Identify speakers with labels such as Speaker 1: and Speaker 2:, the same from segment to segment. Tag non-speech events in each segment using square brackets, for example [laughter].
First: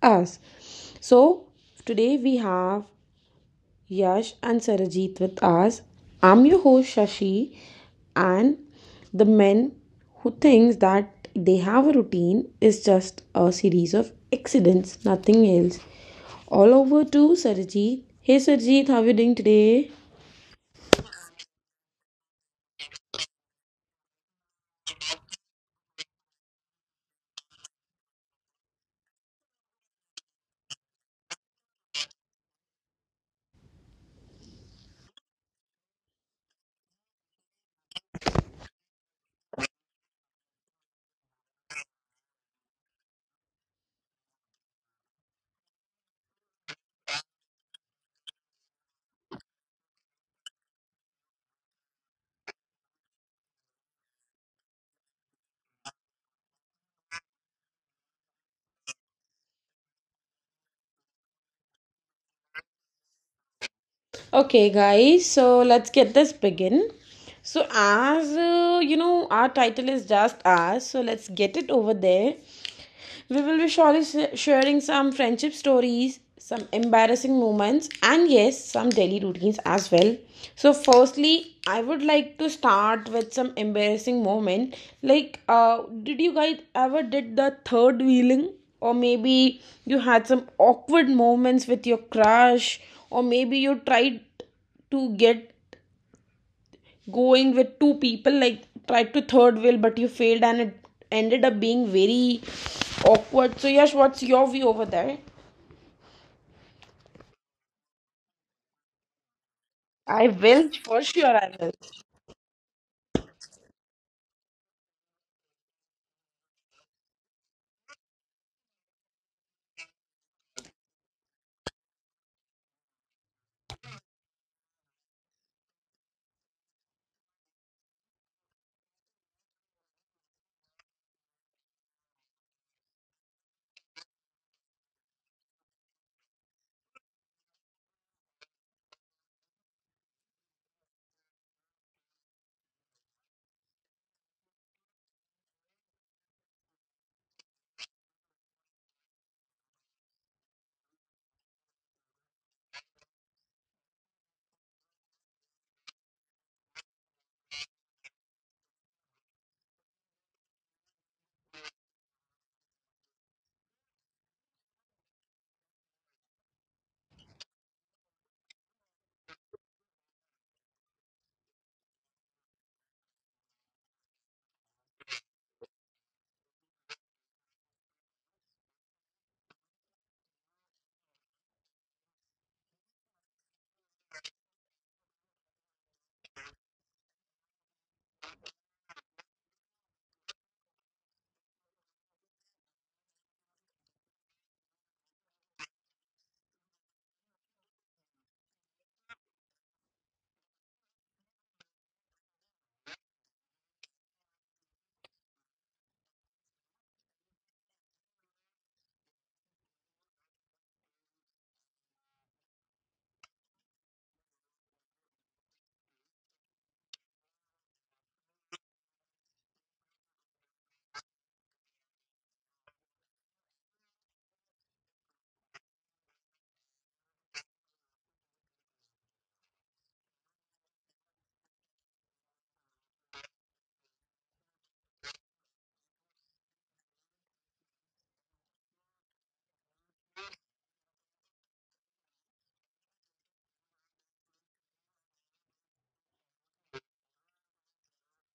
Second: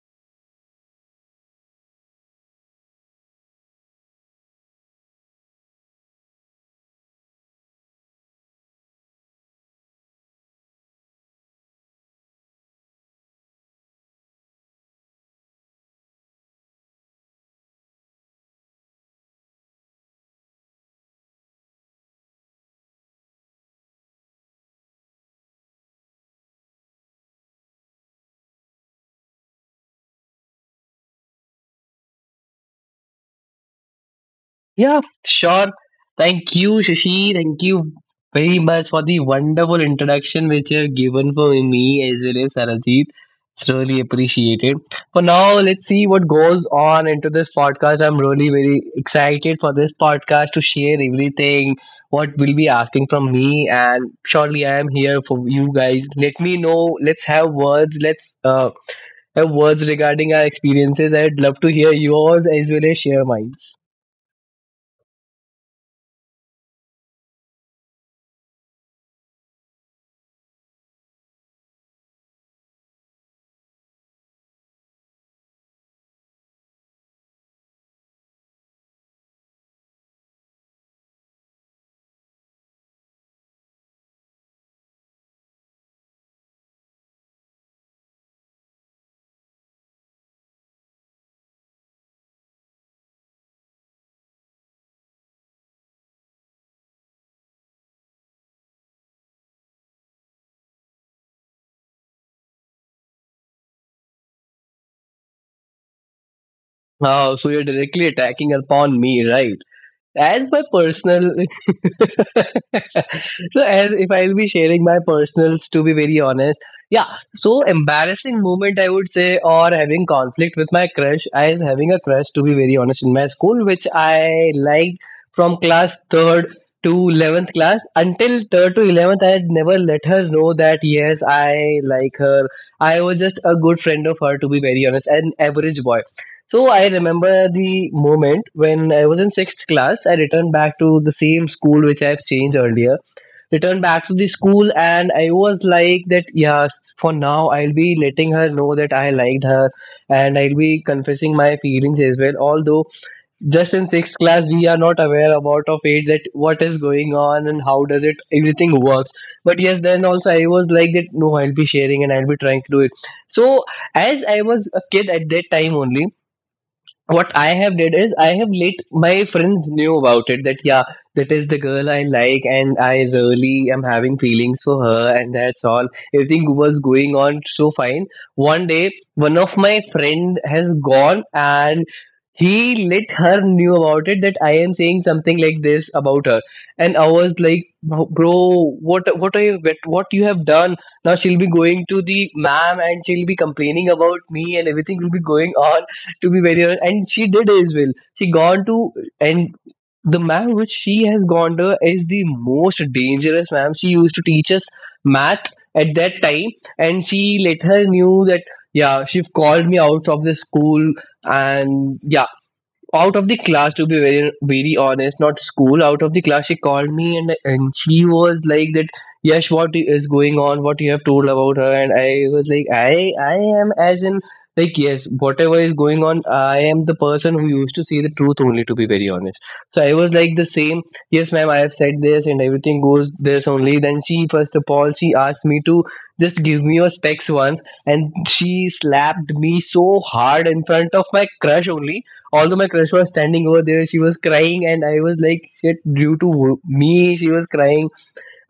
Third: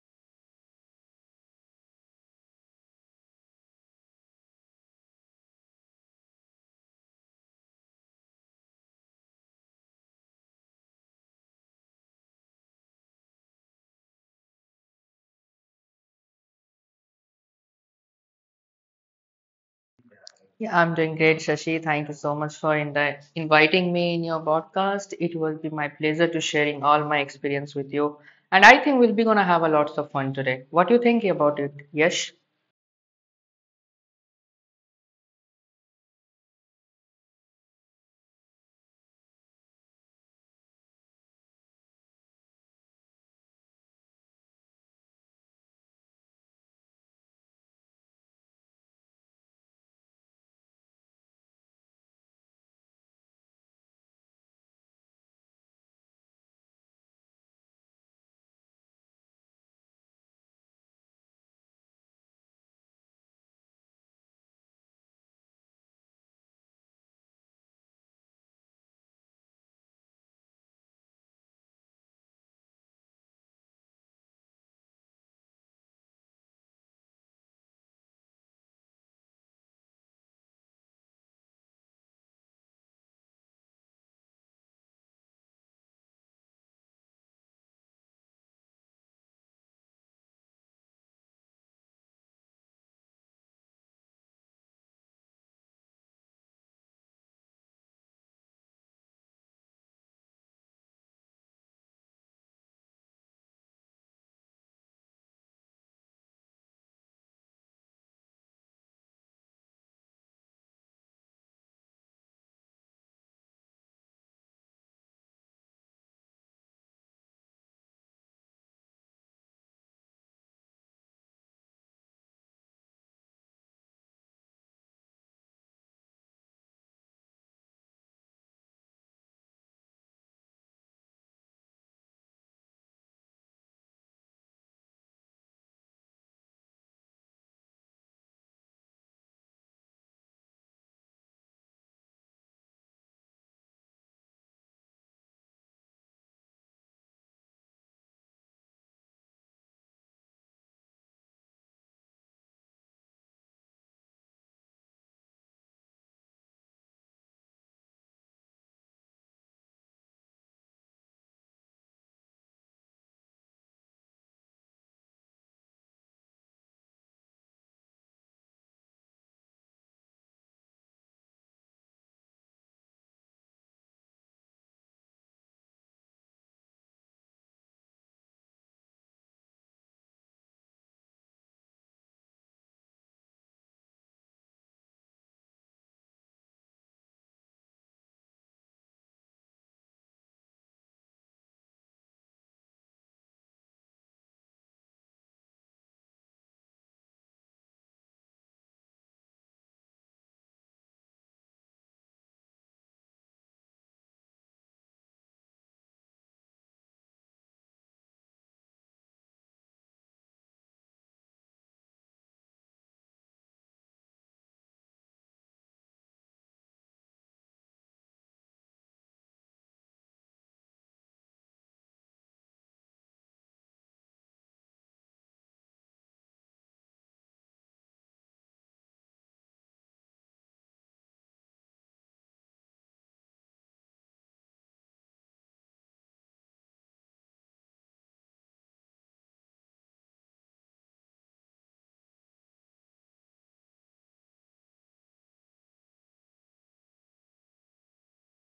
Speaker 1: us. So today we have Yash and Sarajit with us. I'm your host Shashi, and the men who thinks that they have a routine is just a series of accidents, nothing else. All over to Sarajit. Hey Sarajit, how are you doing today?
Speaker 2: Yeah, I'm doing great, Shashi. Thank you so much for inviting me in your podcast. It will be my pleasure to sharing all my experience with you. And I think we'll be gonna have a lots of fun today. What do you think about it? Yes?
Speaker 3: Yeah, sure. Thank you, Shashi. Thank you very much for the wonderful introduction which you have given for me as well as Sarajit. It's really appreciated. For now, let's see what goes on into this podcast. I'm really very excited for this podcast to share everything what will be asking from me, and surely I am here for you guys. Let me know. Let's have words. Let's have words regarding our experiences. I'd love to hear yours as well as share mine.
Speaker 1: Okay, guys, so let's get this begin. So, as you know, our title is just us, so let's get it over there. We will be surely sharing some friendship stories, some embarrassing moments, and yes, some daily routines as well. So, firstly, I would like to start with some embarrassing moment. Like, did you guys ever did the third wheeling? Or maybe you had some awkward moments with your crush, or maybe you tried to get going with two people, like tried to third wheel but you failed and it ended up being very awkward. So Yash, what's your view over there?
Speaker 3: Oh, so you're directly attacking upon me, right?
Speaker 1: I
Speaker 3: As my
Speaker 1: will, for
Speaker 3: personal, [laughs]
Speaker 1: sure I will.
Speaker 3: so as if I'll be sharing my personals, to be very honest, yeah. So embarrassing moment, I would say, or having conflict with my crush. I is having a crush, to be very honest, in my school, which I liked from class third to 11th class until third to 11th. I had never let her know that yes, I like her. I was just a good friend of her, to be very honest, an average boy. So I remember the moment when I was in sixth class. I returned back to the same school which I've changed earlier. Returned back to the school, and I was like that. Yes, for now I'll be letting her know that I liked her, and I'll be confessing my feelings as well. Although just in sixth class we are not aware about of it that what is going on and how does it everything works. But yes, then also I was like that. No, I'll be sharing and I'll be trying to do it. So as I was a kid at that time only what I have did is I have let my friends knew about it that yeah that is the girl I like and I really am having feelings for her, and that's all. Everything was going on so fine. One day one of my friend has gone and he let her knew about it that I am saying something like this about her. And I was like, "What you have done? Now she'll be going to the ma'am and she'll be complaining about me and everything will be going on, to be very honest. And she did as well. She gone to, and the ma'am which she has gone to is the most dangerous ma'am. She used to teach us math at that time. And she later knew that, yeah, she called me out of the school. And yeah, out of the class, to be very very honest, not school, out of the class, she called me, and she was like that. Yes, what is going on? What you have told about her? And I was like, I am, as in like, yes, whatever is going on, I am the person who used to see the truth only, to be very honest. So I was like the same. Yes, ma'am, I have said this and everything goes this only. Then she, first of all, she asked me to just give me your specs once, and she slapped me so hard in front of my crush only. Although my crush was standing over there, she was crying, and I was like, shit, due to me she was crying.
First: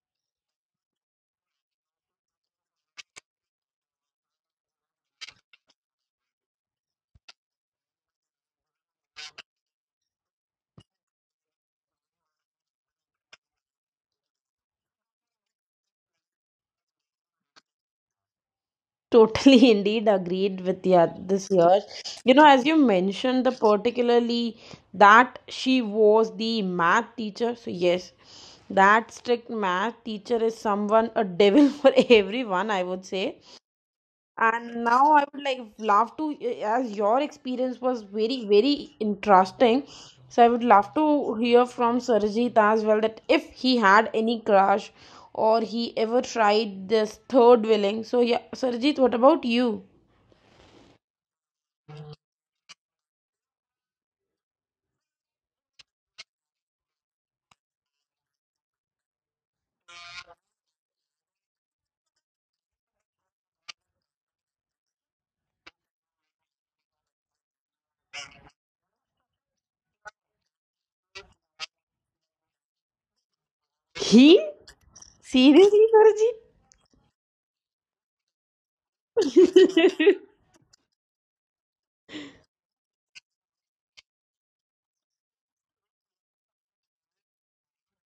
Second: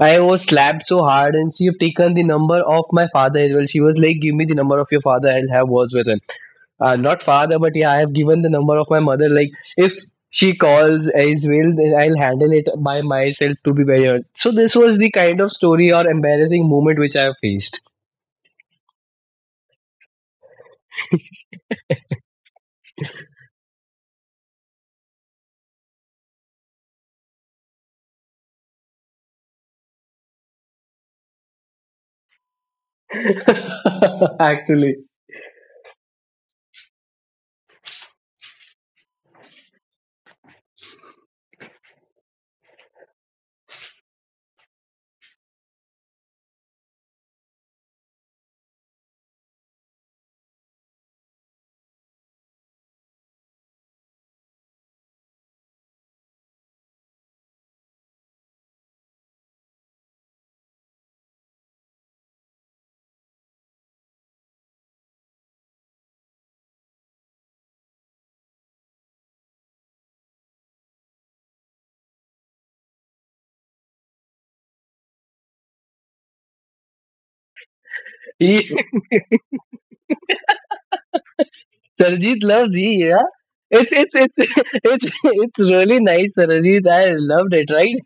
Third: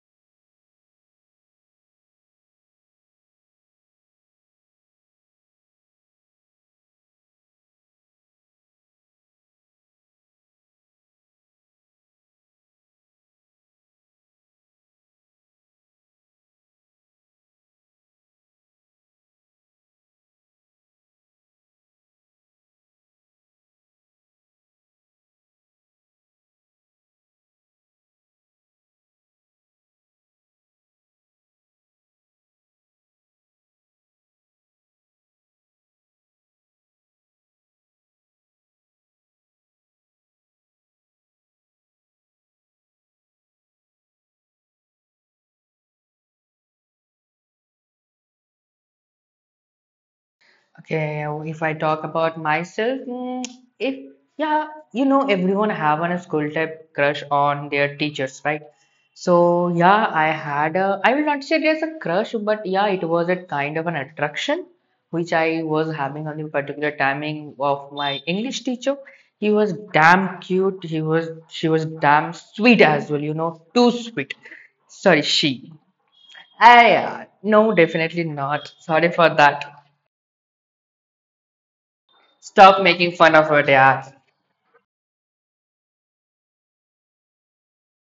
Speaker 3: I was slapped so hard, and she have taken the number of my father as well. She was like, give me the number of your father, I'll have words with him. Not father, but yeah, I have given the number of my mother. Like, if she calls as well, then I'll handle it by myself, to be very honest. So this was the kind of story or embarrassing moment which I have faced.
Speaker 1: Totally, [laughs] indeed, agreed with you, this year. You know, as you mentioned, the particularly that she was the math teacher. So yes, that strict math teacher is someone a devil [laughs] for everyone, I would say.
Speaker 3: [laughs]
Speaker 1: And
Speaker 3: Actually.
Speaker 1: now I would like love to, as your experience was very, very interesting. So I would love to hear from Sarjeet as well, that if he had any crush or he ever tried this third willing. So yeah, Sarjeet, what about you?
Speaker 2: Okay, if I talk about myself, mm, if yeah, you know, everyone have on a school type crush on their teachers, right? So yeah, I had a I will not say there's a crush, but yeah, it was a kind of an attraction which I was having on the particular timing of my English teacher. He was damn cute. He was She was damn sweet as well, you know, too sweet.
Speaker 1: He?
Speaker 2: Sorry, she.
Speaker 1: Seriously, Sarji?
Speaker 2: Ah, yeah, no, definitely
Speaker 3: [laughs]
Speaker 2: not. Sorry for that.
Speaker 3: Sarajit loves
Speaker 2: Stop
Speaker 3: E,
Speaker 2: making
Speaker 3: yeah.
Speaker 2: fun of it,
Speaker 3: It's
Speaker 2: yeah.
Speaker 3: it's it's [laughs] it's really nice, Sarajit. I loved it, right?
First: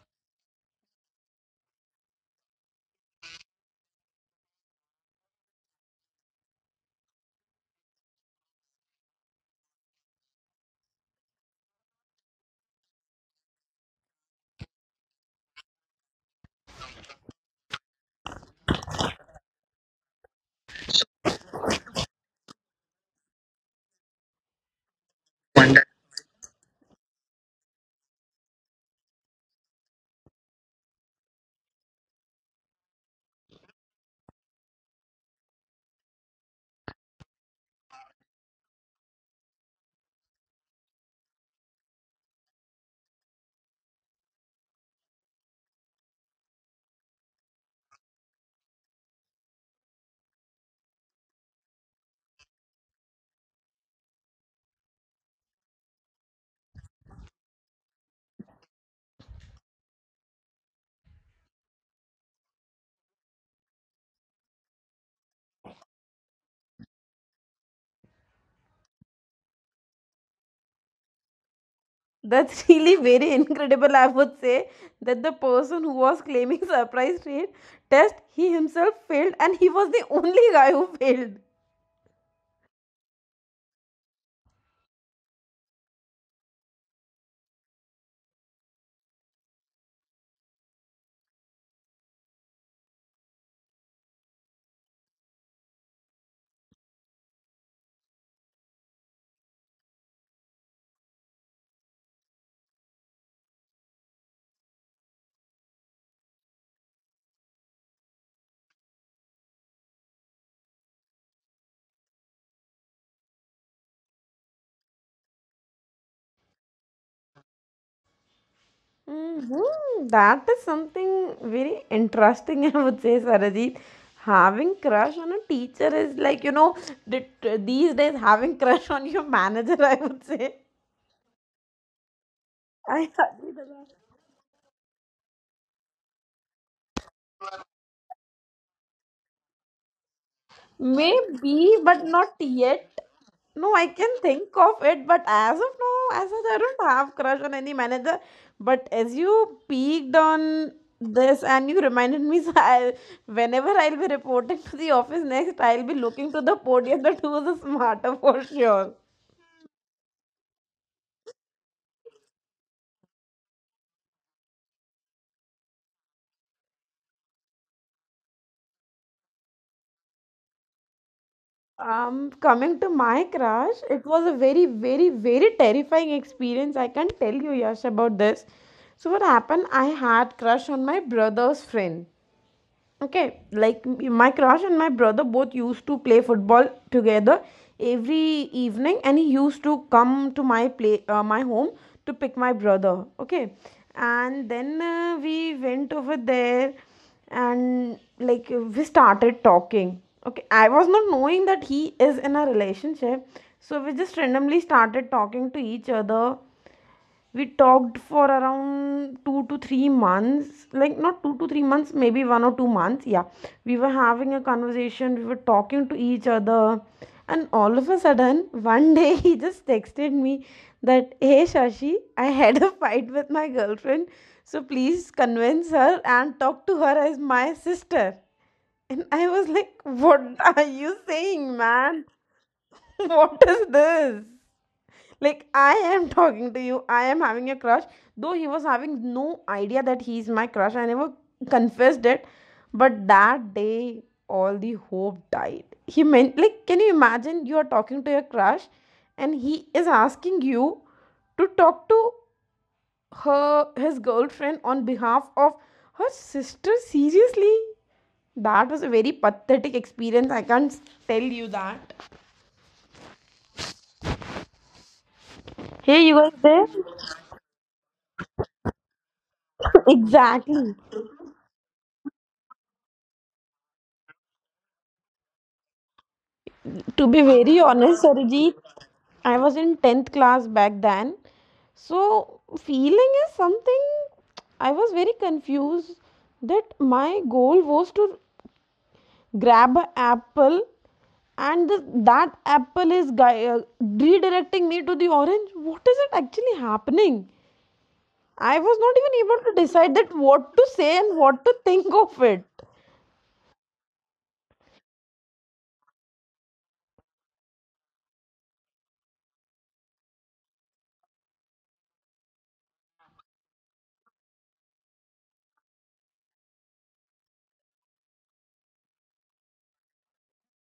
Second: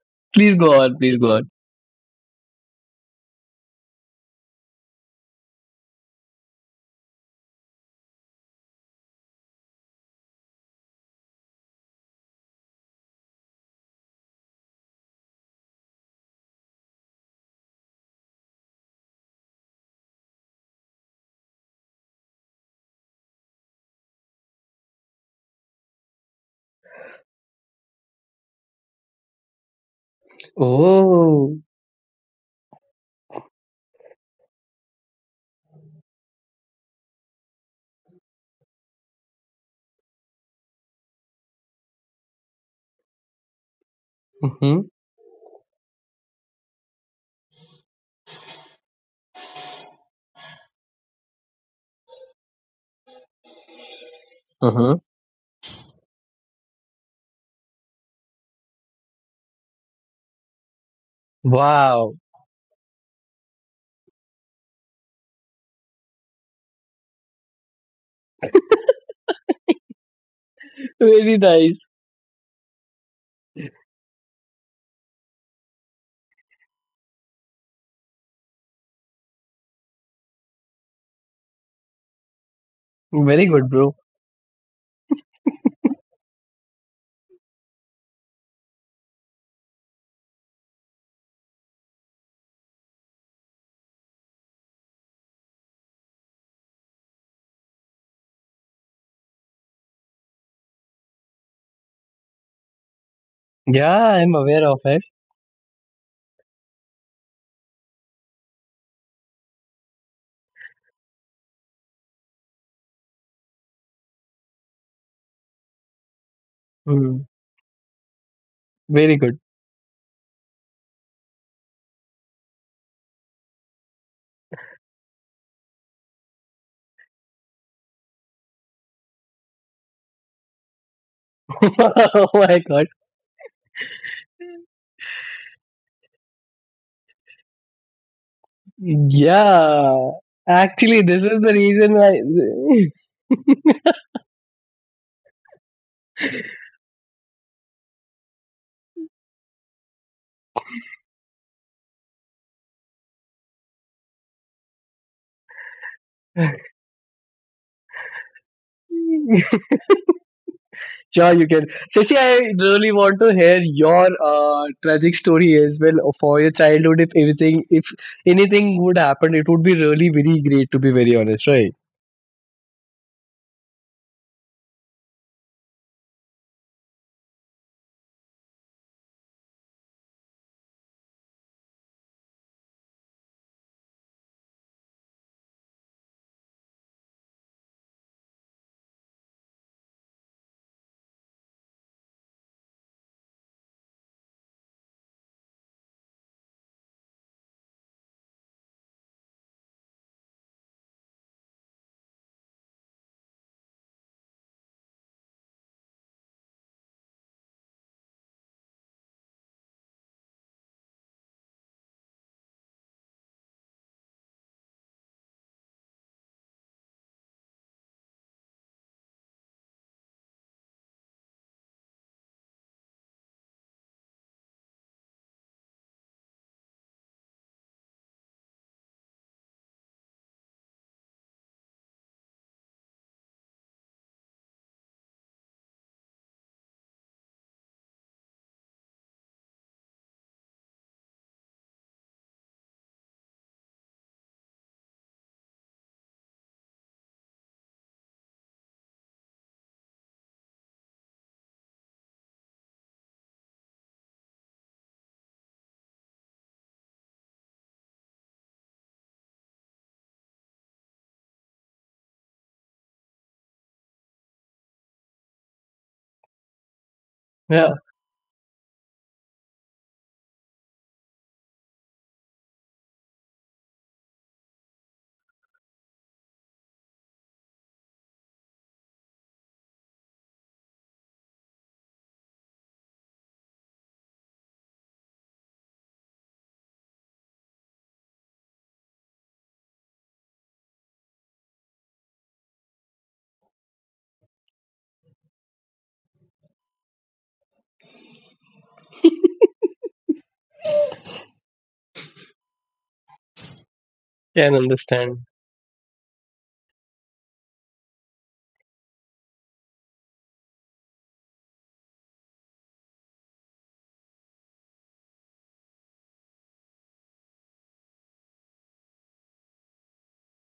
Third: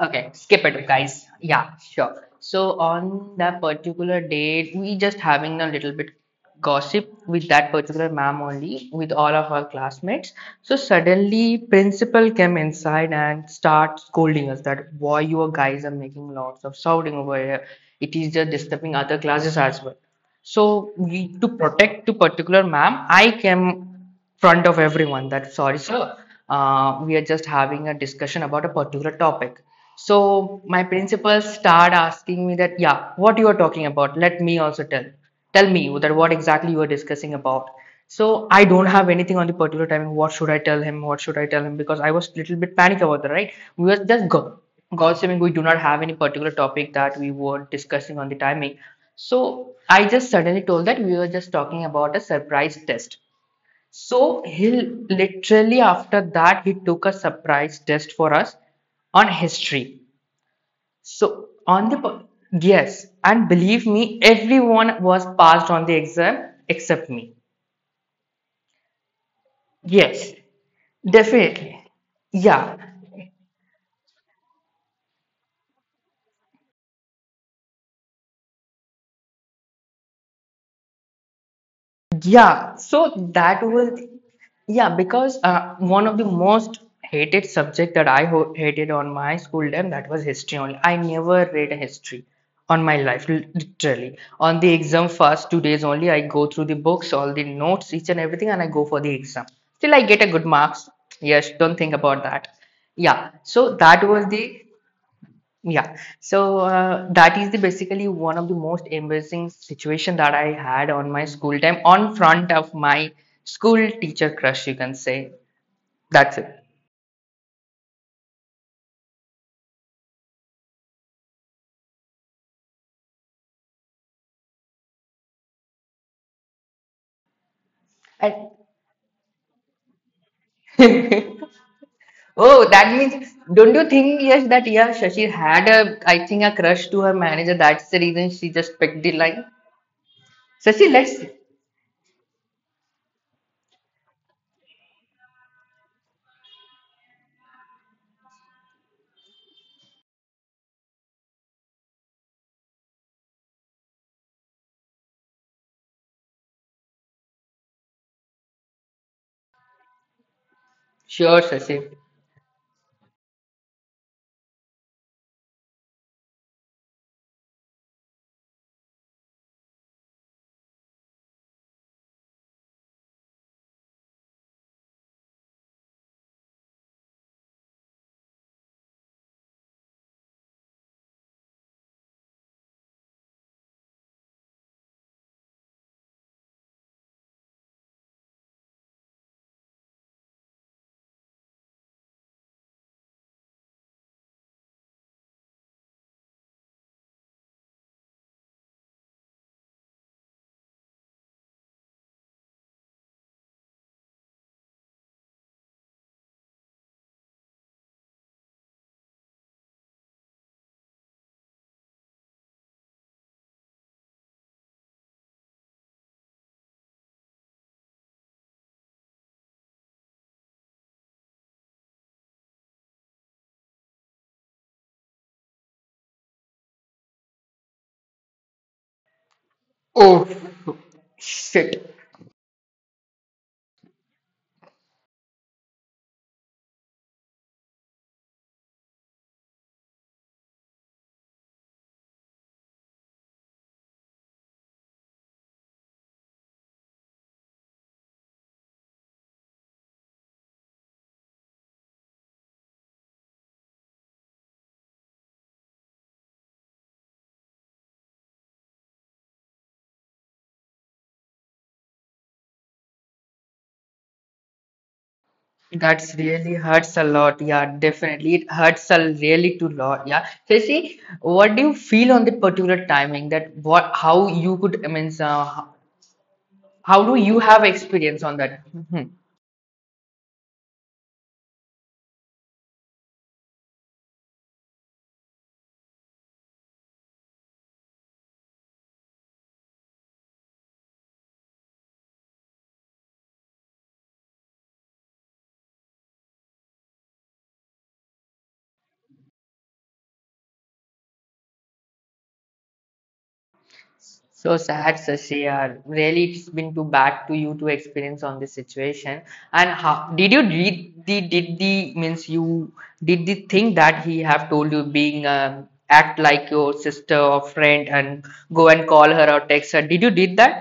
Speaker 2: Okay,
Speaker 3: Please
Speaker 2: skip
Speaker 3: go
Speaker 2: it,
Speaker 3: on, please
Speaker 2: guys.
Speaker 3: go on.
Speaker 2: Yeah, sure. So on that particular date, we just having a little bit gossip with that particular ma'am only, with all of our classmates. So suddenly, principal came inside and start scolding us that why you guys are making lots of shouting over here. It is just disturbing other classes as well. So we to protect to particular ma'am, I came front of everyone that sorry sir, we are just having a discussion about a particular topic. So my principal
Speaker 3: Oh,
Speaker 2: start asking me that yeah, what you are talking about, let me also tell me that what exactly you are discussing about. So I don't have anything on the particular timing. What should I tell him? What should I tell him? Because I was a little bit panic about that, right? We were just go
Speaker 3: mm-hmm,
Speaker 2: gossiping. We do not have any particular topic that we were discussing on the timing. So I just suddenly told that we were just talking about a surprise test. So he
Speaker 3: uh-huh.
Speaker 2: literally after that, he took a surprise test for us on history. So on
Speaker 3: Wow,
Speaker 2: the, yes, and believe me, everyone was passed on the exam except me. Yes,
Speaker 3: very nice,
Speaker 2: definitely.
Speaker 1: [laughs] That's
Speaker 2: Yeah,
Speaker 1: really very incredible. I would say that the person who was claiming [laughs] surprise rate test, he himself failed, and he was the only guy who failed.
Speaker 2: Yeah, so
Speaker 3: very
Speaker 2: that
Speaker 3: good, bro.
Speaker 2: was, yeah, because one of the most hated subject that I ho hated on my school time, that was history only. I never read a history on my life, literally. On the exam first 2 days only, I go through the books, all the notes, each and everything, and I go for the exam. Still, I get a good marks. Yes, don't think about that. Yeah, so
Speaker 3: Yeah,
Speaker 2: that was
Speaker 3: I'm
Speaker 2: the
Speaker 3: aware of it.
Speaker 2: yeah, so that is the basically one of the most embarrassing situation that I had on my school time, on front of my school teacher crush, you can say. That's it.
Speaker 3: Hmm. Very good.
Speaker 1: Mhm. That is something very interesting, [laughs] I would say, Sarajit. Having crush on a teacher is like, you know, th- these days
Speaker 2: And-
Speaker 1: having crush on your manager, [laughs] I would say.
Speaker 3: [laughs] Oh
Speaker 2: [laughs]
Speaker 3: my
Speaker 2: oh,
Speaker 3: god.
Speaker 2: that
Speaker 1: I
Speaker 2: means
Speaker 1: agree with
Speaker 2: don't you
Speaker 1: that.
Speaker 2: think yes that yeah Shashi had a, I think, a crush to her manager. That's the reason she just picked the line.
Speaker 3: Yeah,
Speaker 2: Shashi,
Speaker 3: actually,
Speaker 2: let's
Speaker 3: this is the
Speaker 1: Maybe,
Speaker 3: reason
Speaker 1: but not yet. No, I can think of it, but as of now, as such, I don't have crush on any manager. But as you peeked on this and you reminded me, [laughs] so I, whenever I'll be reporting to the office next, I'll be looking to the
Speaker 3: why.
Speaker 1: podium that who was the smarter [laughs] for sure.
Speaker 3: [laughs] Sure,
Speaker 2: sure
Speaker 3: you can.
Speaker 2: Shashi.
Speaker 3: Shashi, I really want to hear your tragic story as well for your childhood. If anything would happen, it would be really very great. To be very honest, right?
Speaker 1: Coming to my crush, it was a very, very, very terrifying experience. I can tell you, Yash, about this. So what happened? I had crush on my brother's friend. Okay, like my crush and my brother both used to play football together every evening, and he used to come to my play my home to pick my brother. Okay, and then we went over there, and like we started talking. Okay, I was not knowing that he is in a relationship, so we just randomly started talking to each other. We talked for around 2 to 3 months, like not 2 to 3 months, maybe 1 or 2 months. Yeah, we were having a conversation, we were talking to each other, and all of a sudden one day [laughs] he just texted me that, hey Shashi, I had a fight with my girlfriend, so please convince her and talk to her as my sister. And I was like,
Speaker 2: Oh
Speaker 1: what are you saying,
Speaker 2: shit.
Speaker 1: man? [laughs] What is this? Like, I am talking to you, I am having a crush. Though he was having no idea that he is my crush, I never confessed it. But that day, all the hope died. He meant, like, can you imagine you are talking to your crush and he is asking you to talk to her, his girlfriend, on behalf of her sister? Seriously? That was a very pathetic experience. I can't tell you that. Hey,
Speaker 2: That's
Speaker 1: you guys
Speaker 2: really
Speaker 1: there?
Speaker 2: hurts a
Speaker 1: [laughs]
Speaker 2: lot.
Speaker 3: Yeah,
Speaker 2: Yeah, definitely. It hurts a really too lot. Yeah. So
Speaker 1: Exactly.
Speaker 2: see, what do you feel on the particular timing that what how you could I mean, how
Speaker 1: To
Speaker 2: do
Speaker 1: be
Speaker 2: you
Speaker 1: very
Speaker 2: have
Speaker 1: honest,
Speaker 2: experience on
Speaker 1: Arijit,
Speaker 2: that? Mhm.
Speaker 1: I was in 10th class back then. So, feeling is something, I was very confused that my goal was to grab an apple and the, that apple is redirecting me to the orange. What is it actually happening? I was not even able to decide that what to say and what to think of it.
Speaker 2: So
Speaker 3: can
Speaker 2: sad,
Speaker 3: understand.
Speaker 2: Sashi. Yeah. Really, it's been too bad to you to experience on this situation. And how did you did the means you did the thing that he have told you being act like your sister or friend and go and call her or text her? Did you did that?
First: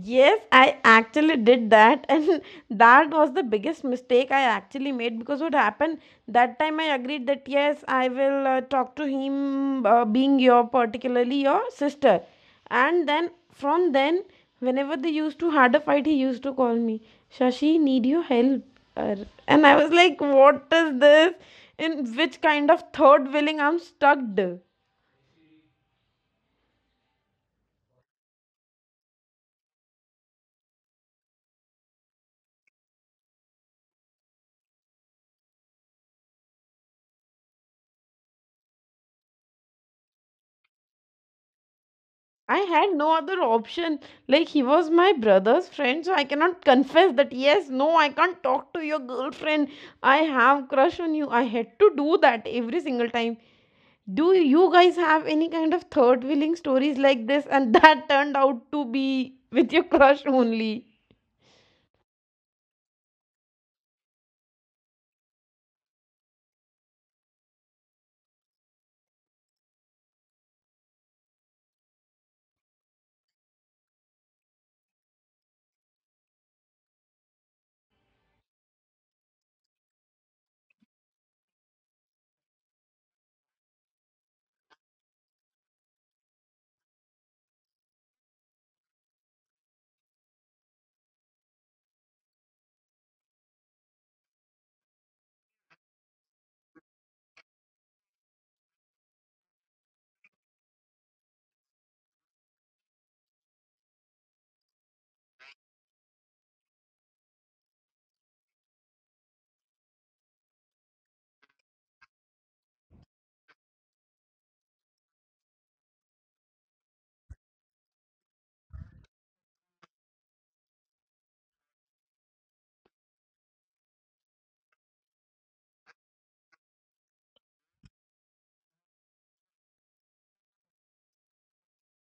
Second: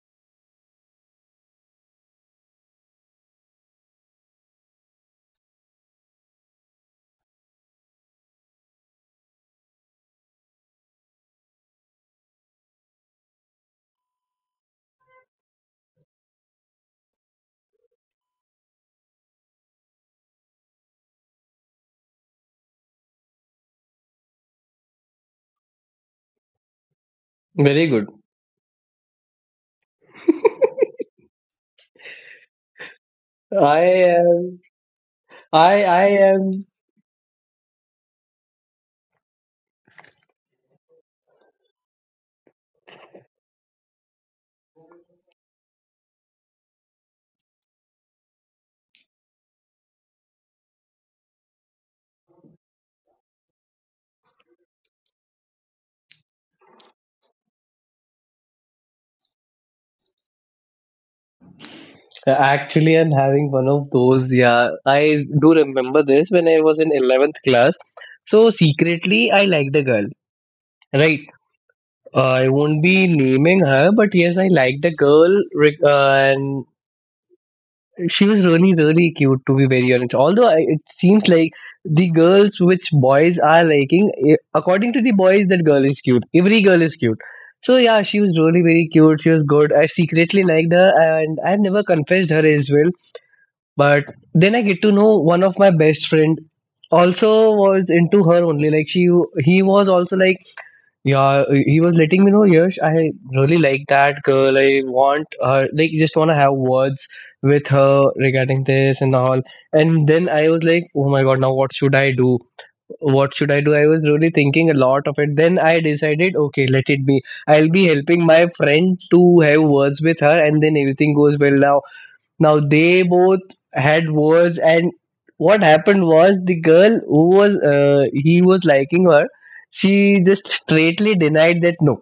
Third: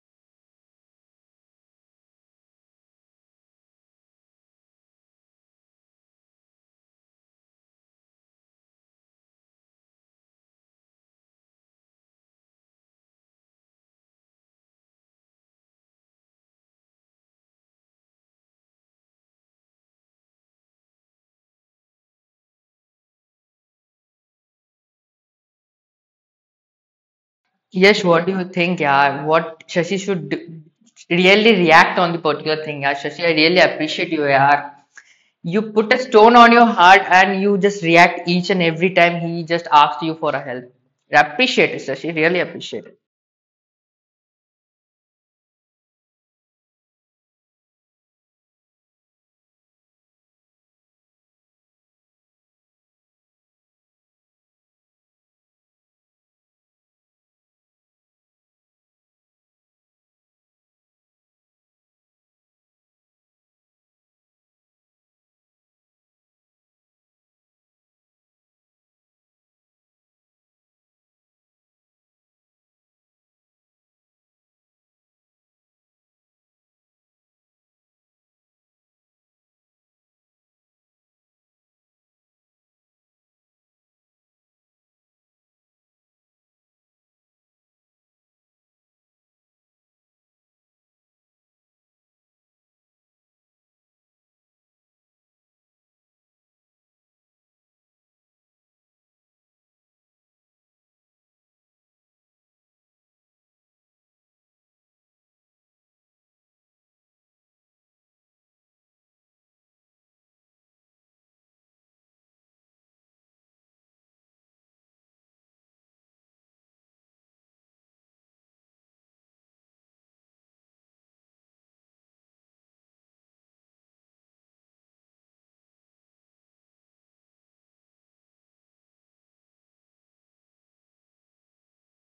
Speaker 1: Yes, I actually did that, [laughs] and that was the biggest mistake I actually made, because what happened that time I agreed that yes, I will talk to him, being your particularly your sister, and then from then, whenever they used to had a fight, he used to call me, Shashi, need your help. Uh, and I was like, what is this? In which kind of third wheeling I'm stuck?
Speaker 3: Very
Speaker 2: Yes,
Speaker 3: good.
Speaker 2: what do you think? Yeah, what Shashi should do, really react on the particular thing. Yeah, Shashi, I really
Speaker 3: I
Speaker 2: appreciate you.
Speaker 3: am.
Speaker 2: Yeah, you
Speaker 3: I
Speaker 2: put a
Speaker 3: I
Speaker 2: stone
Speaker 3: am
Speaker 2: on your heart and you just react each and every time he just asks you for a help. I appreciate it, Shashi. Really
Speaker 1: I
Speaker 2: appreciate
Speaker 1: had
Speaker 2: it.
Speaker 1: no other option. Like, he was my brother's friend, so I cannot confess that, yes, no, I can't talk to your girlfriend. I have crush on you. I had to do that every single time. Do you guys have any kind of third wheeling stories like this? And [laughs] that turned out to be with your crush only.
Speaker 3: actually. I'm having one of those. Yeah, I do remember this when I was in 11th class. So secretly, I liked a girl. Right. I won't be naming her, but yes, I liked a girl. Re- and She was really, really cute, to be very honest. Although it seems like the girls which boys are liking, according to the boys, that girl is cute. Every girl is cute. So yeah, she was really very cute. She was good. I secretly liked her, and I never confessed her as well. But then I get to know one of my best friend also was into her only. Like he was also like, yeah, he was letting me know, Yash, I really like that girl. I want her, like, just want to have words with her regarding this and all. And then I was like, oh my God, now what should I do? What should I do? I was really thinking a lot of it. Then I decided, okay, let it be. I'll be helping my friend to have words with her, and then everything goes well now. Now they both had words, and what happened was the girl who was he was liking her, she just straightly denied that no,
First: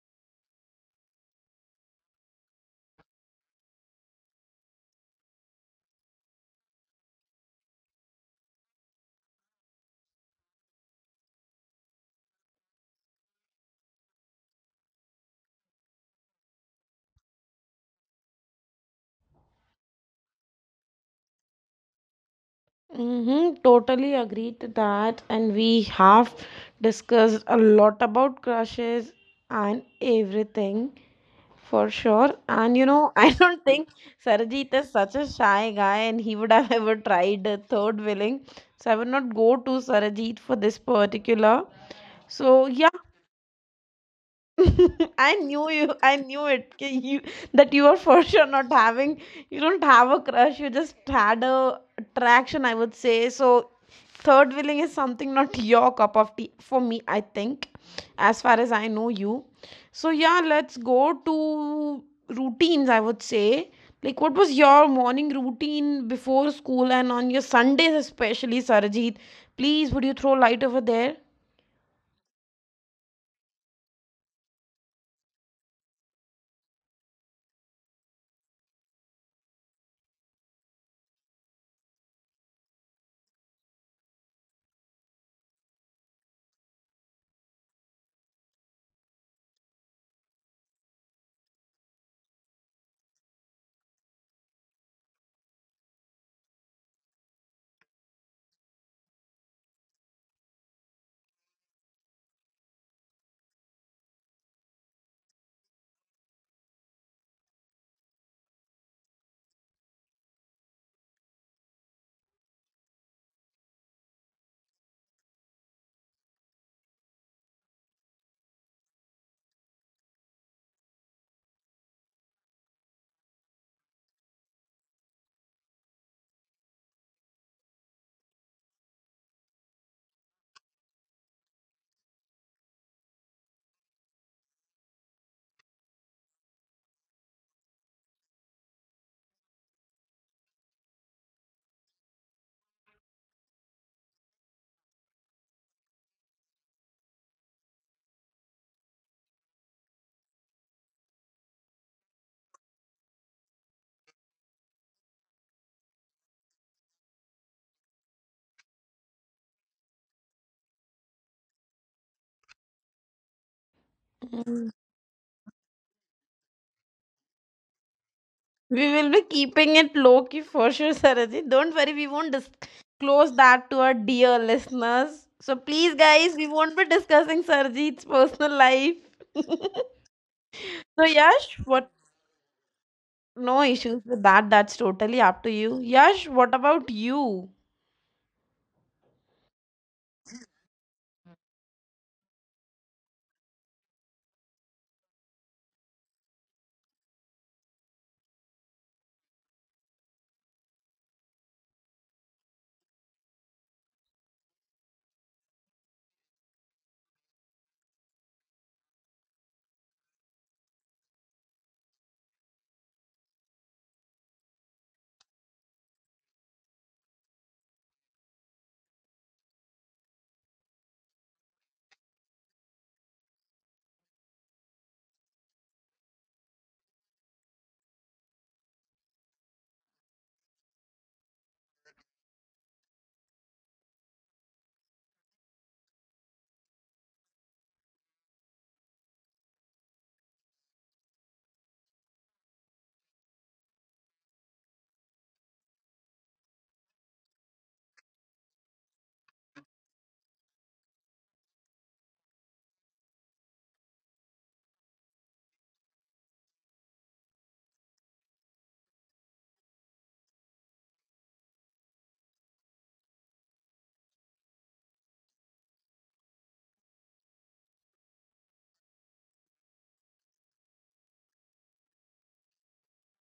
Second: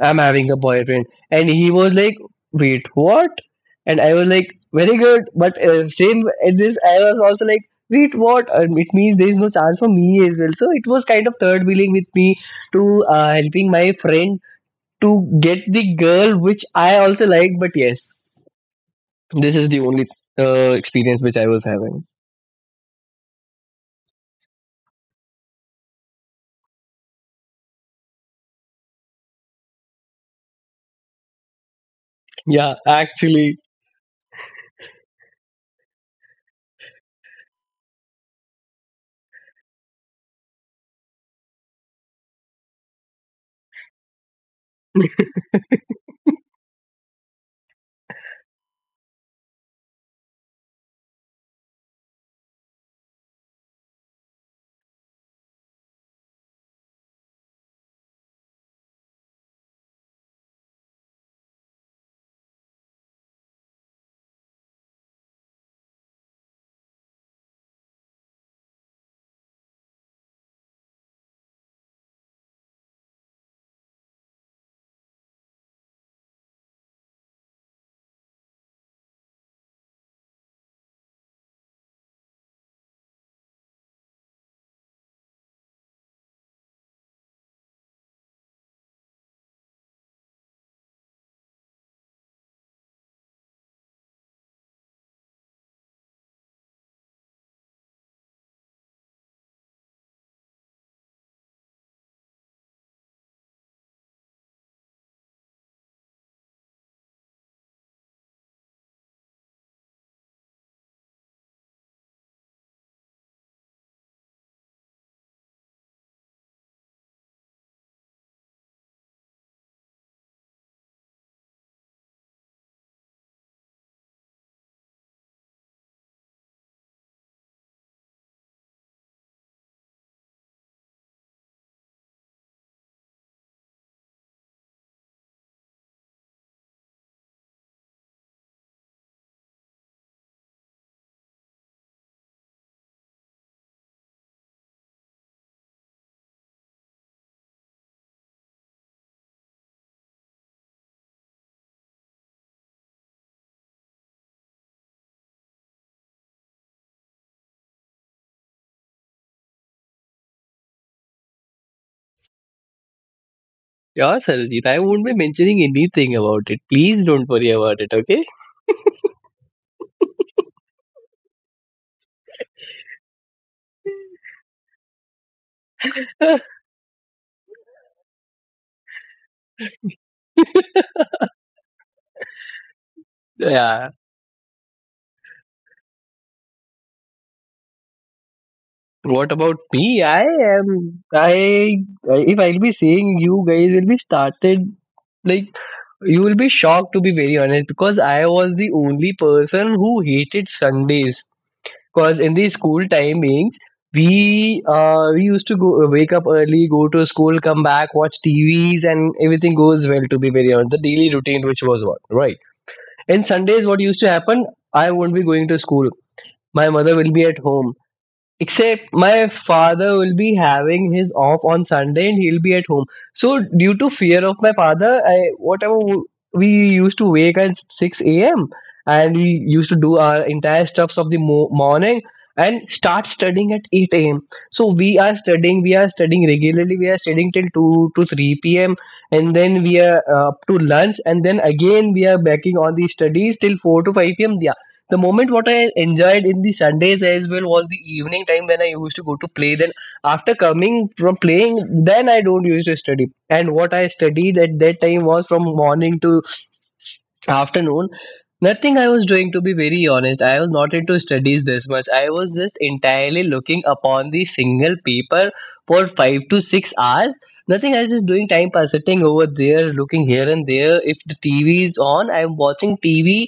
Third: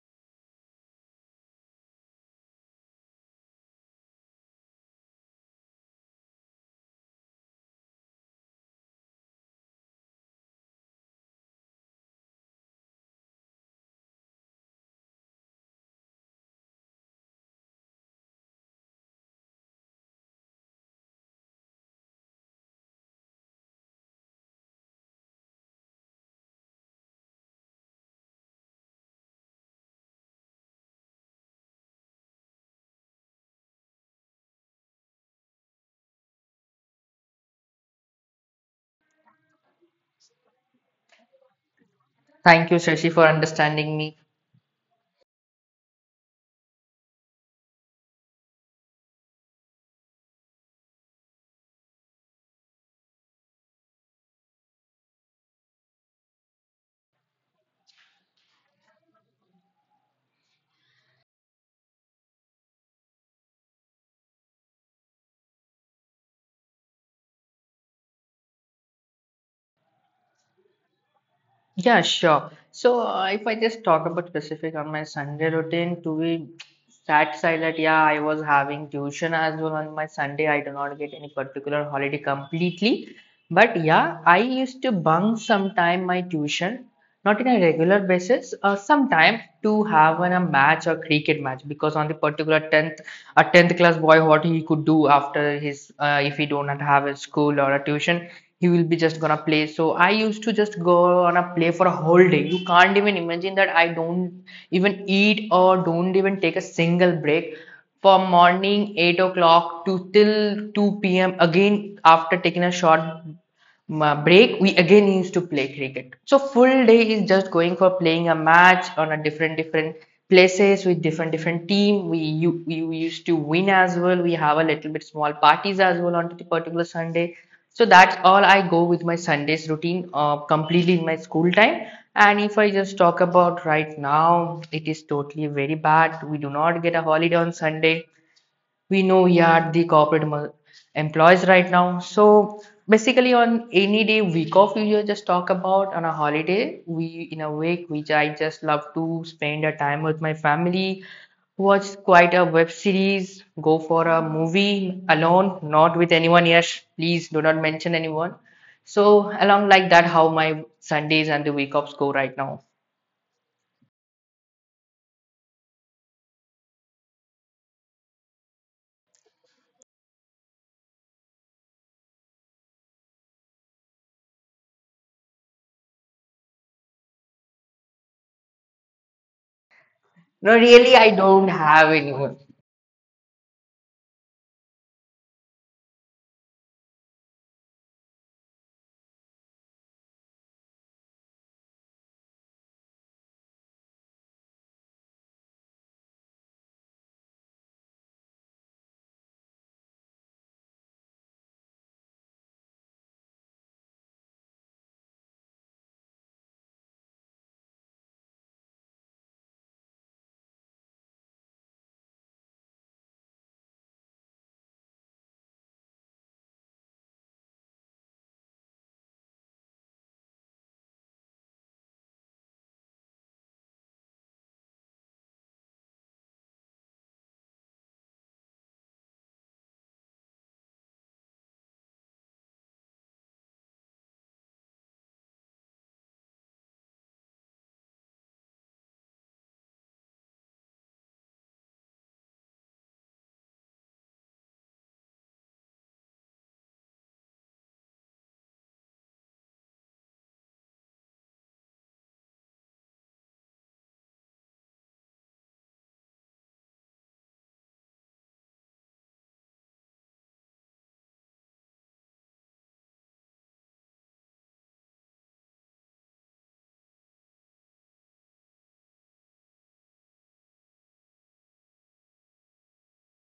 Speaker 3: I'm having a boyfriend, and he was like, wait, what? And I was like, very good, but same at this, I was also like, wait, what? It means there is no chance for me as well. So it was kind of third wheeling with me to helping my friend to get the girl which I also like, but yes. This is the only experience which I was having.
Speaker 1: Mm-hmm, totally agree to that. And we have discussed a lot about crushes and everything. For sure.
Speaker 3: Yeah,
Speaker 1: And you know, [laughs] I
Speaker 3: actually,
Speaker 1: don't think Sarajit is such a shy guy and he would have [laughs] ever tried a third willing. So I would not go to Sarajit for this particular. So
Speaker 2: Thank you,
Speaker 1: yeah,
Speaker 2: Shashi, for understanding me.
Speaker 1: [laughs] I knew you. I knew it. K, you that you are for sure not having. You don't have a crush. You just had a attraction, I would say so. Third wheeling is something not your cup of tea for me, I think, as far as I know you. So yeah, let's go to routines, I would say. Like, what was your morning routine before school and on your Sundays, especially, Sarajit? Please, would you throw light over there?
Speaker 2: Yeah, sure. So if I just talk about specific on my Sunday routine, to be that side that yeah, I was having tuition as well on my Sunday. I do not get any particular holiday completely, but yeah, I used to bunk sometime my tuition, not in a regular basis, sometimes to have a match or cricket match. Because on the particular 10th a 10th class boy, what he could do after his, if he do not have a school or a tuition, he will be just gonna play. So I used to just go on a play for a whole day. You can't even imagine that I don't even eat or don't even take a single break for morning 8 o'clock to till 2 p.m. Again, after taking a short break, we again used to play cricket. So full day is just going for playing a match on a different different places with different different team. We you we used to win as well. We have a little bit small parties as well on the particular Sunday. So that's all I go with my Sundays routine, completely in my school time. And if I just talk about right now, it is totally very bad. We do not get a holiday on Sunday. We know we are the corporate employees right now. So basically on any day week off, we just talk about on a holiday we in a week, which I just love to spend a time with my family, watch quite a web series, go for a movie alone, not with anyone. Yes, please do not mention anyone. So along like that how my Sundays and the week offs go right now.
Speaker 3: yeah, Sarojit, I won't be mentioning anything about it. Please don't worry about it, okay?
Speaker 1: We will be keeping it low key for sure, Sarajit. Don't worry, we won't disclose that to our dear listeners. So please, guys, we
Speaker 3: [laughs]
Speaker 1: won't be discussing Sarajit's personal life.
Speaker 2: No, really, I
Speaker 1: So
Speaker 2: don't
Speaker 1: Yash,
Speaker 2: have
Speaker 1: what?
Speaker 2: any.
Speaker 1: No
Speaker 3: Yeah.
Speaker 1: issues with that. That's totally up to you. Yash, what about you?
Speaker 3: What about me? I am. I. If I'll be saying, you guys will be started. Like, you will be shocked, to be very honest, because I was the only person who hated Sundays. Because in the school timings, we used to go wake up early, go to school, come back, watch TVs, and everything goes well, to be very honest. The daily routine which was what, right? And Sundays, what used to happen? I won't be going to school. My mother will be at home. Except my father will be having his off on Sunday and he'll be at home. So due to fear of my father, we used to wake at 6 a.m. And we used to do our entire stuffs of the morning, and start studying at 8 a.m. So we are studying, regularly, we are studying till 2 to 3 p.m. And then we are up to lunch, and then again we are backing on the studies till 4 to 5 p.m. The moment what I enjoyed in the Sundays as well was the evening time when I used to go to play. Then after coming from playing, then I don't used to study. And what I studied at that time was from morning to afternoon. Nothing I was doing, to be very honest. I was not into studies this much. I was just entirely looking upon the single paper for 5 to 6 hours. Nothing else is doing, time pass, sitting over there, looking here and there. If the TV is on, I'm watching TV,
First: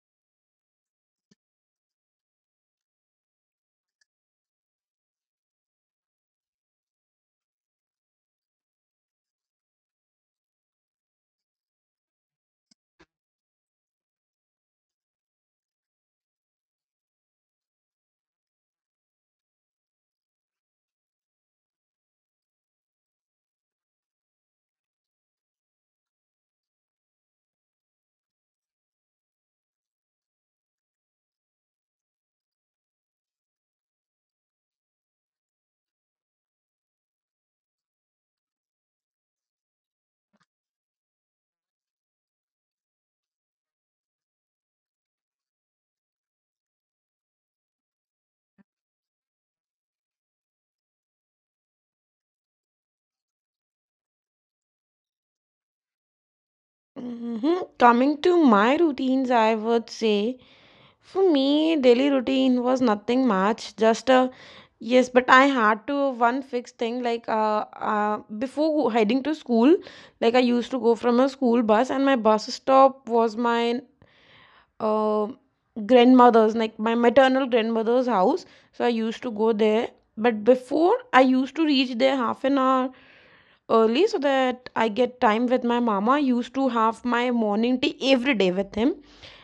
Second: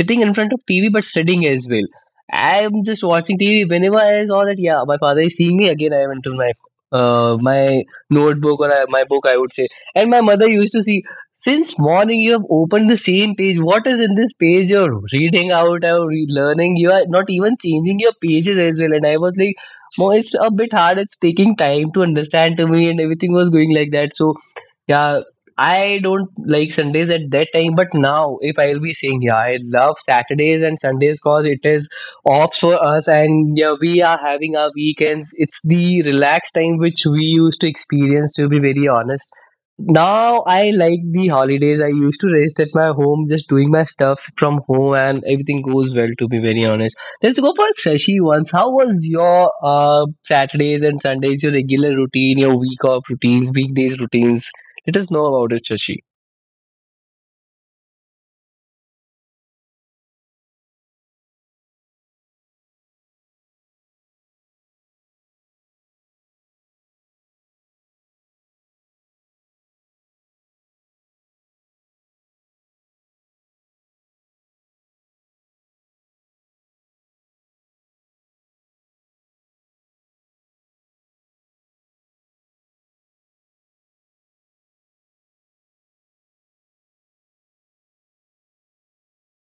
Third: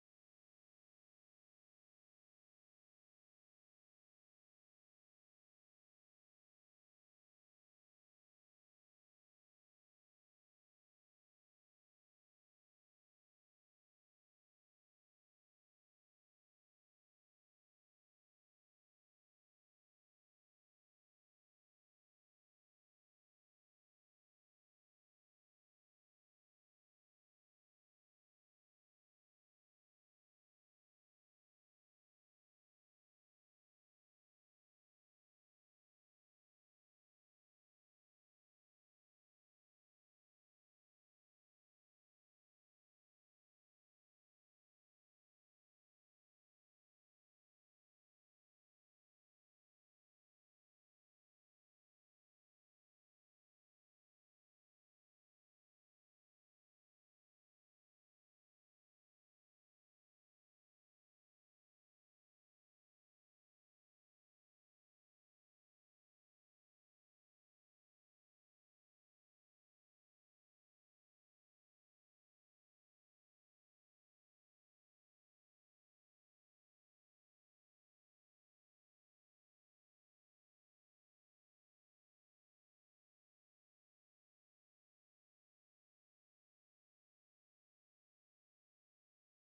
Speaker 3: sitting in front of TV, but studying as well. I'm just watching TV. Whenever I saw that, yeah, my father is seeing me, again I went to my my notebook, or my book, I would say. And my mother used to see, since morning you have opened the same page. What is in this page you're reading out or learning? You are not even changing your pages as well. And I was like, Mo, it's a bit hard. It's taking time to understand to me, and everything was going like that. So yeah, I don't like Sundays at that time, but now if I'll be saying, yeah, I love Saturdays and Sundays because it is off for us, and yeah, we are having our weekends. It's the relaxed time which we used to experience. To be very honest, now I like the holidays. I used to rest at my home, just doing my stuff from home, and everything goes well. To be very honest, let's go for Shashi once. How was your Saturdays and Sundays? Your regular routine, your week off routines, weekdays routines? Let us know about it, Shashi.
Speaker 1: Hmm, coming to my routines, I would say. For me, daily routine was nothing much. Just a yes, but I had to one fixed thing. Like, before heading to school, like I used to go from a school bus, and my bus stop was my uh, grandmother's, like my maternal grandmother's house. So I used to go there, but before I used to reach there half an hour early, so that I get time with my mama. I used to have my morning tea every day with him.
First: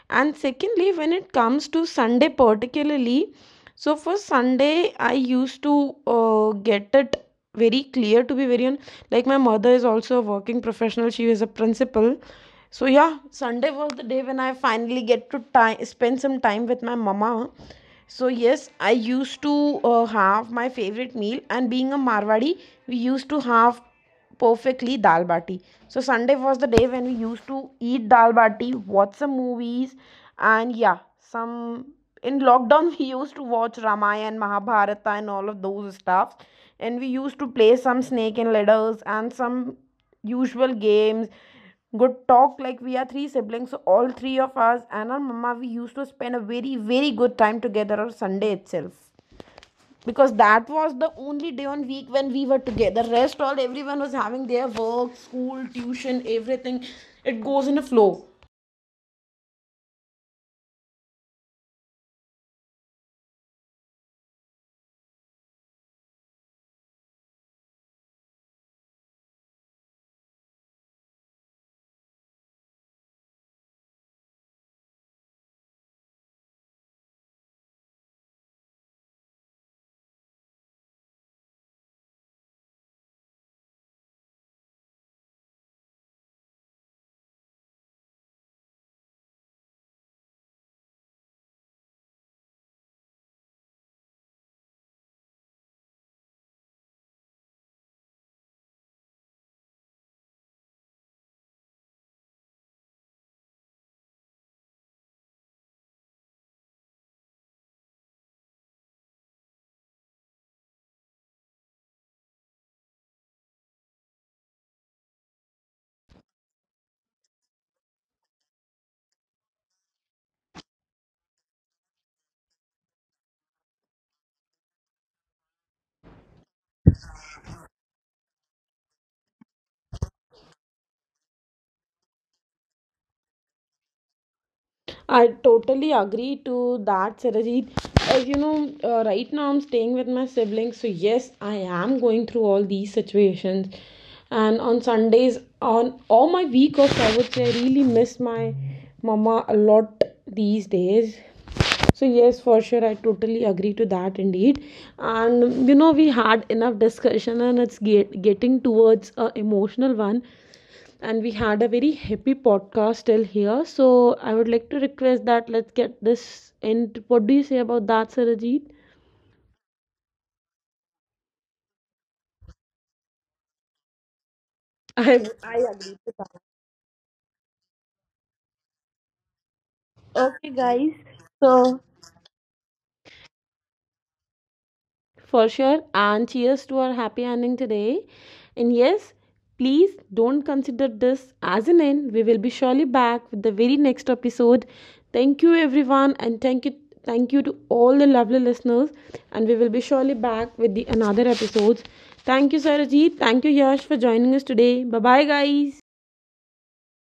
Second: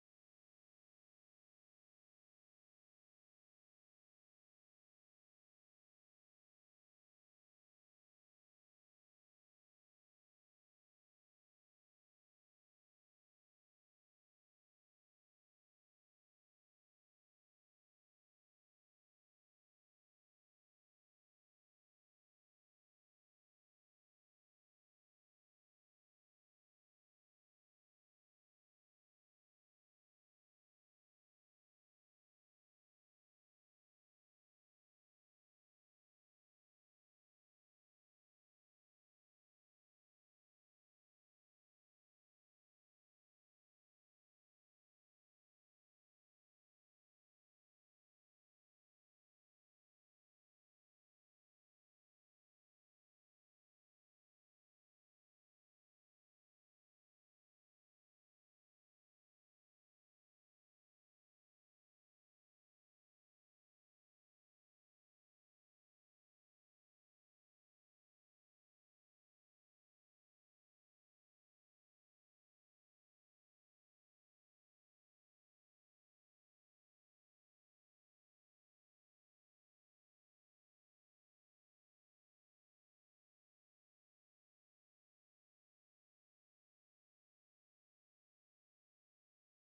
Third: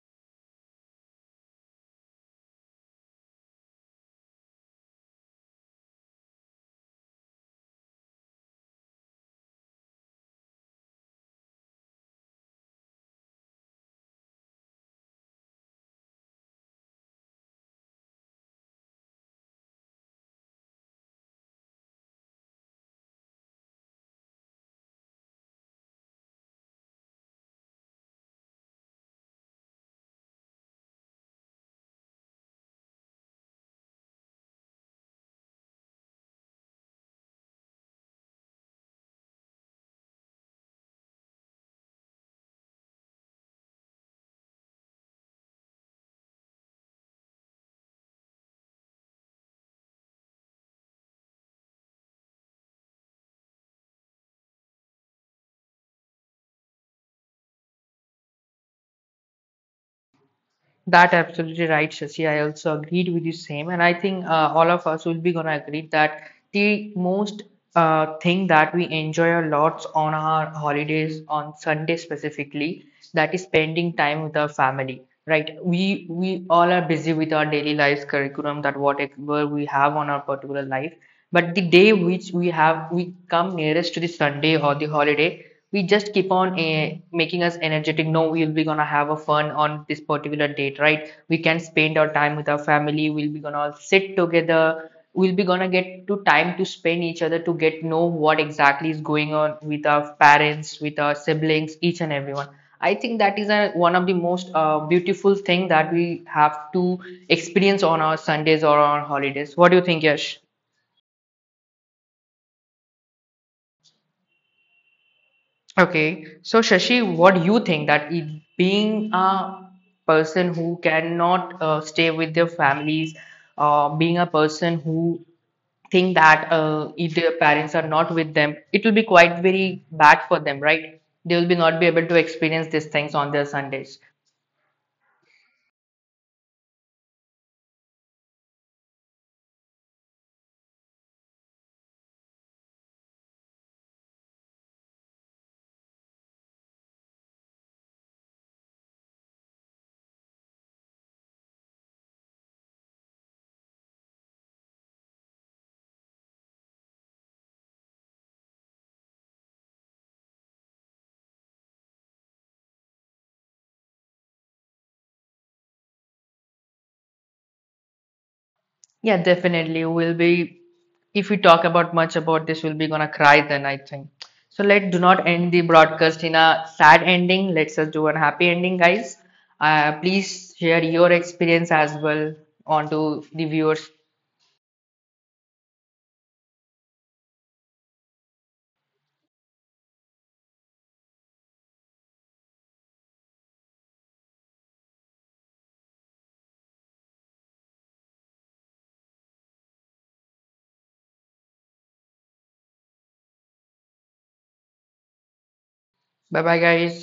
Speaker 1: And secondly, when it comes to Sunday particularly, so for Sunday I used to get it very clear, to be very on, like my mother is also a working professional, she is a principal. So yeah, Sunday was the day when I finally get to time spend some time with my mama. So yes, I used to have my favorite meal, and being a Marwadi, we used to have perfectly dal bati. So Sunday was the day when we used to eat dal bati, watch some movies, and yeah, some in lockdown [laughs] we used to watch Ramayana, Mahabharata, and all of those stuff. And we used to play some snake and ladders and some usual games. Good talk, like we are three siblings, so all three of us and our mama, we used to spend a very, very good time together on Sunday itself, because that was the only day on week when we were together. Rest all, everyone was having their work, school, tuition, everything. It goes in a flow.
Speaker 2: That absolutely right, Shashi. I also agreed with you same, and I think all of us will be gonna agree that the most thing that we enjoy a lot on our holidays on Sunday specifically, that is spending time with our family, right? We all are busy with our daily lives, curriculum, that whatever we have on our particular life, but the day which we have we come nearest to the Sunday or the holiday, we just keep on making us energetic. No, we'll be gonna have a fun on this particular date, right? We can spend our time with our family, we'll be gonna sit together, we'll be gonna get to time to spend each other to get know what exactly is going on with our parents, with our siblings, each and everyone. I think that is a, one of the most beautiful thing that we have to experience on our Sundays or on holidays. What do you think, Yash? Okay, so Shashi, what do you think that it, being a person who cannot stay with their families, being a person who think that if their parents are not with them, it will be quite very bad for them, right? They will be not be able to experience these things on their Sundays.
Speaker 1: I totally agree to that, Sarajit. As you know, right now I'm staying with my siblings, so yes, I am going through all these situations. And on Sundays, on all my week offs, I would say, I really miss my mama a lot these days. So, yes, for sure, I totally agree to that indeed. And you know, we had enough discussion, and it's getting towards a emotional one. And we had a very happy podcast till here. So, I would like to request that let's get this end. What do you say about that, Sarajit?
Speaker 2: Yeah, definitely. We'll be, if we talk about much about this, we'll be gonna cry then, I think. So let
Speaker 1: [laughs]
Speaker 2: do
Speaker 1: I,
Speaker 2: not end
Speaker 1: I
Speaker 2: the
Speaker 1: agree.
Speaker 2: broadcast in a sad ending. Let's just do a happy ending, guys.
Speaker 1: Okay,
Speaker 2: Please share
Speaker 1: guys.
Speaker 2: your experience
Speaker 1: So
Speaker 2: as well onto the viewers.
Speaker 1: for sure, and cheers to our happy ending today. And yes, please don't consider this as an end. We will be surely back with the very next episode. Thank you, everyone, and thank you to all the lovely listeners. And we will be surely back with the another episodes. Thank you, Sarajit. Thank you, Yash, for joining us today. Bye bye, guys.
Speaker 2: Bye bye, guys.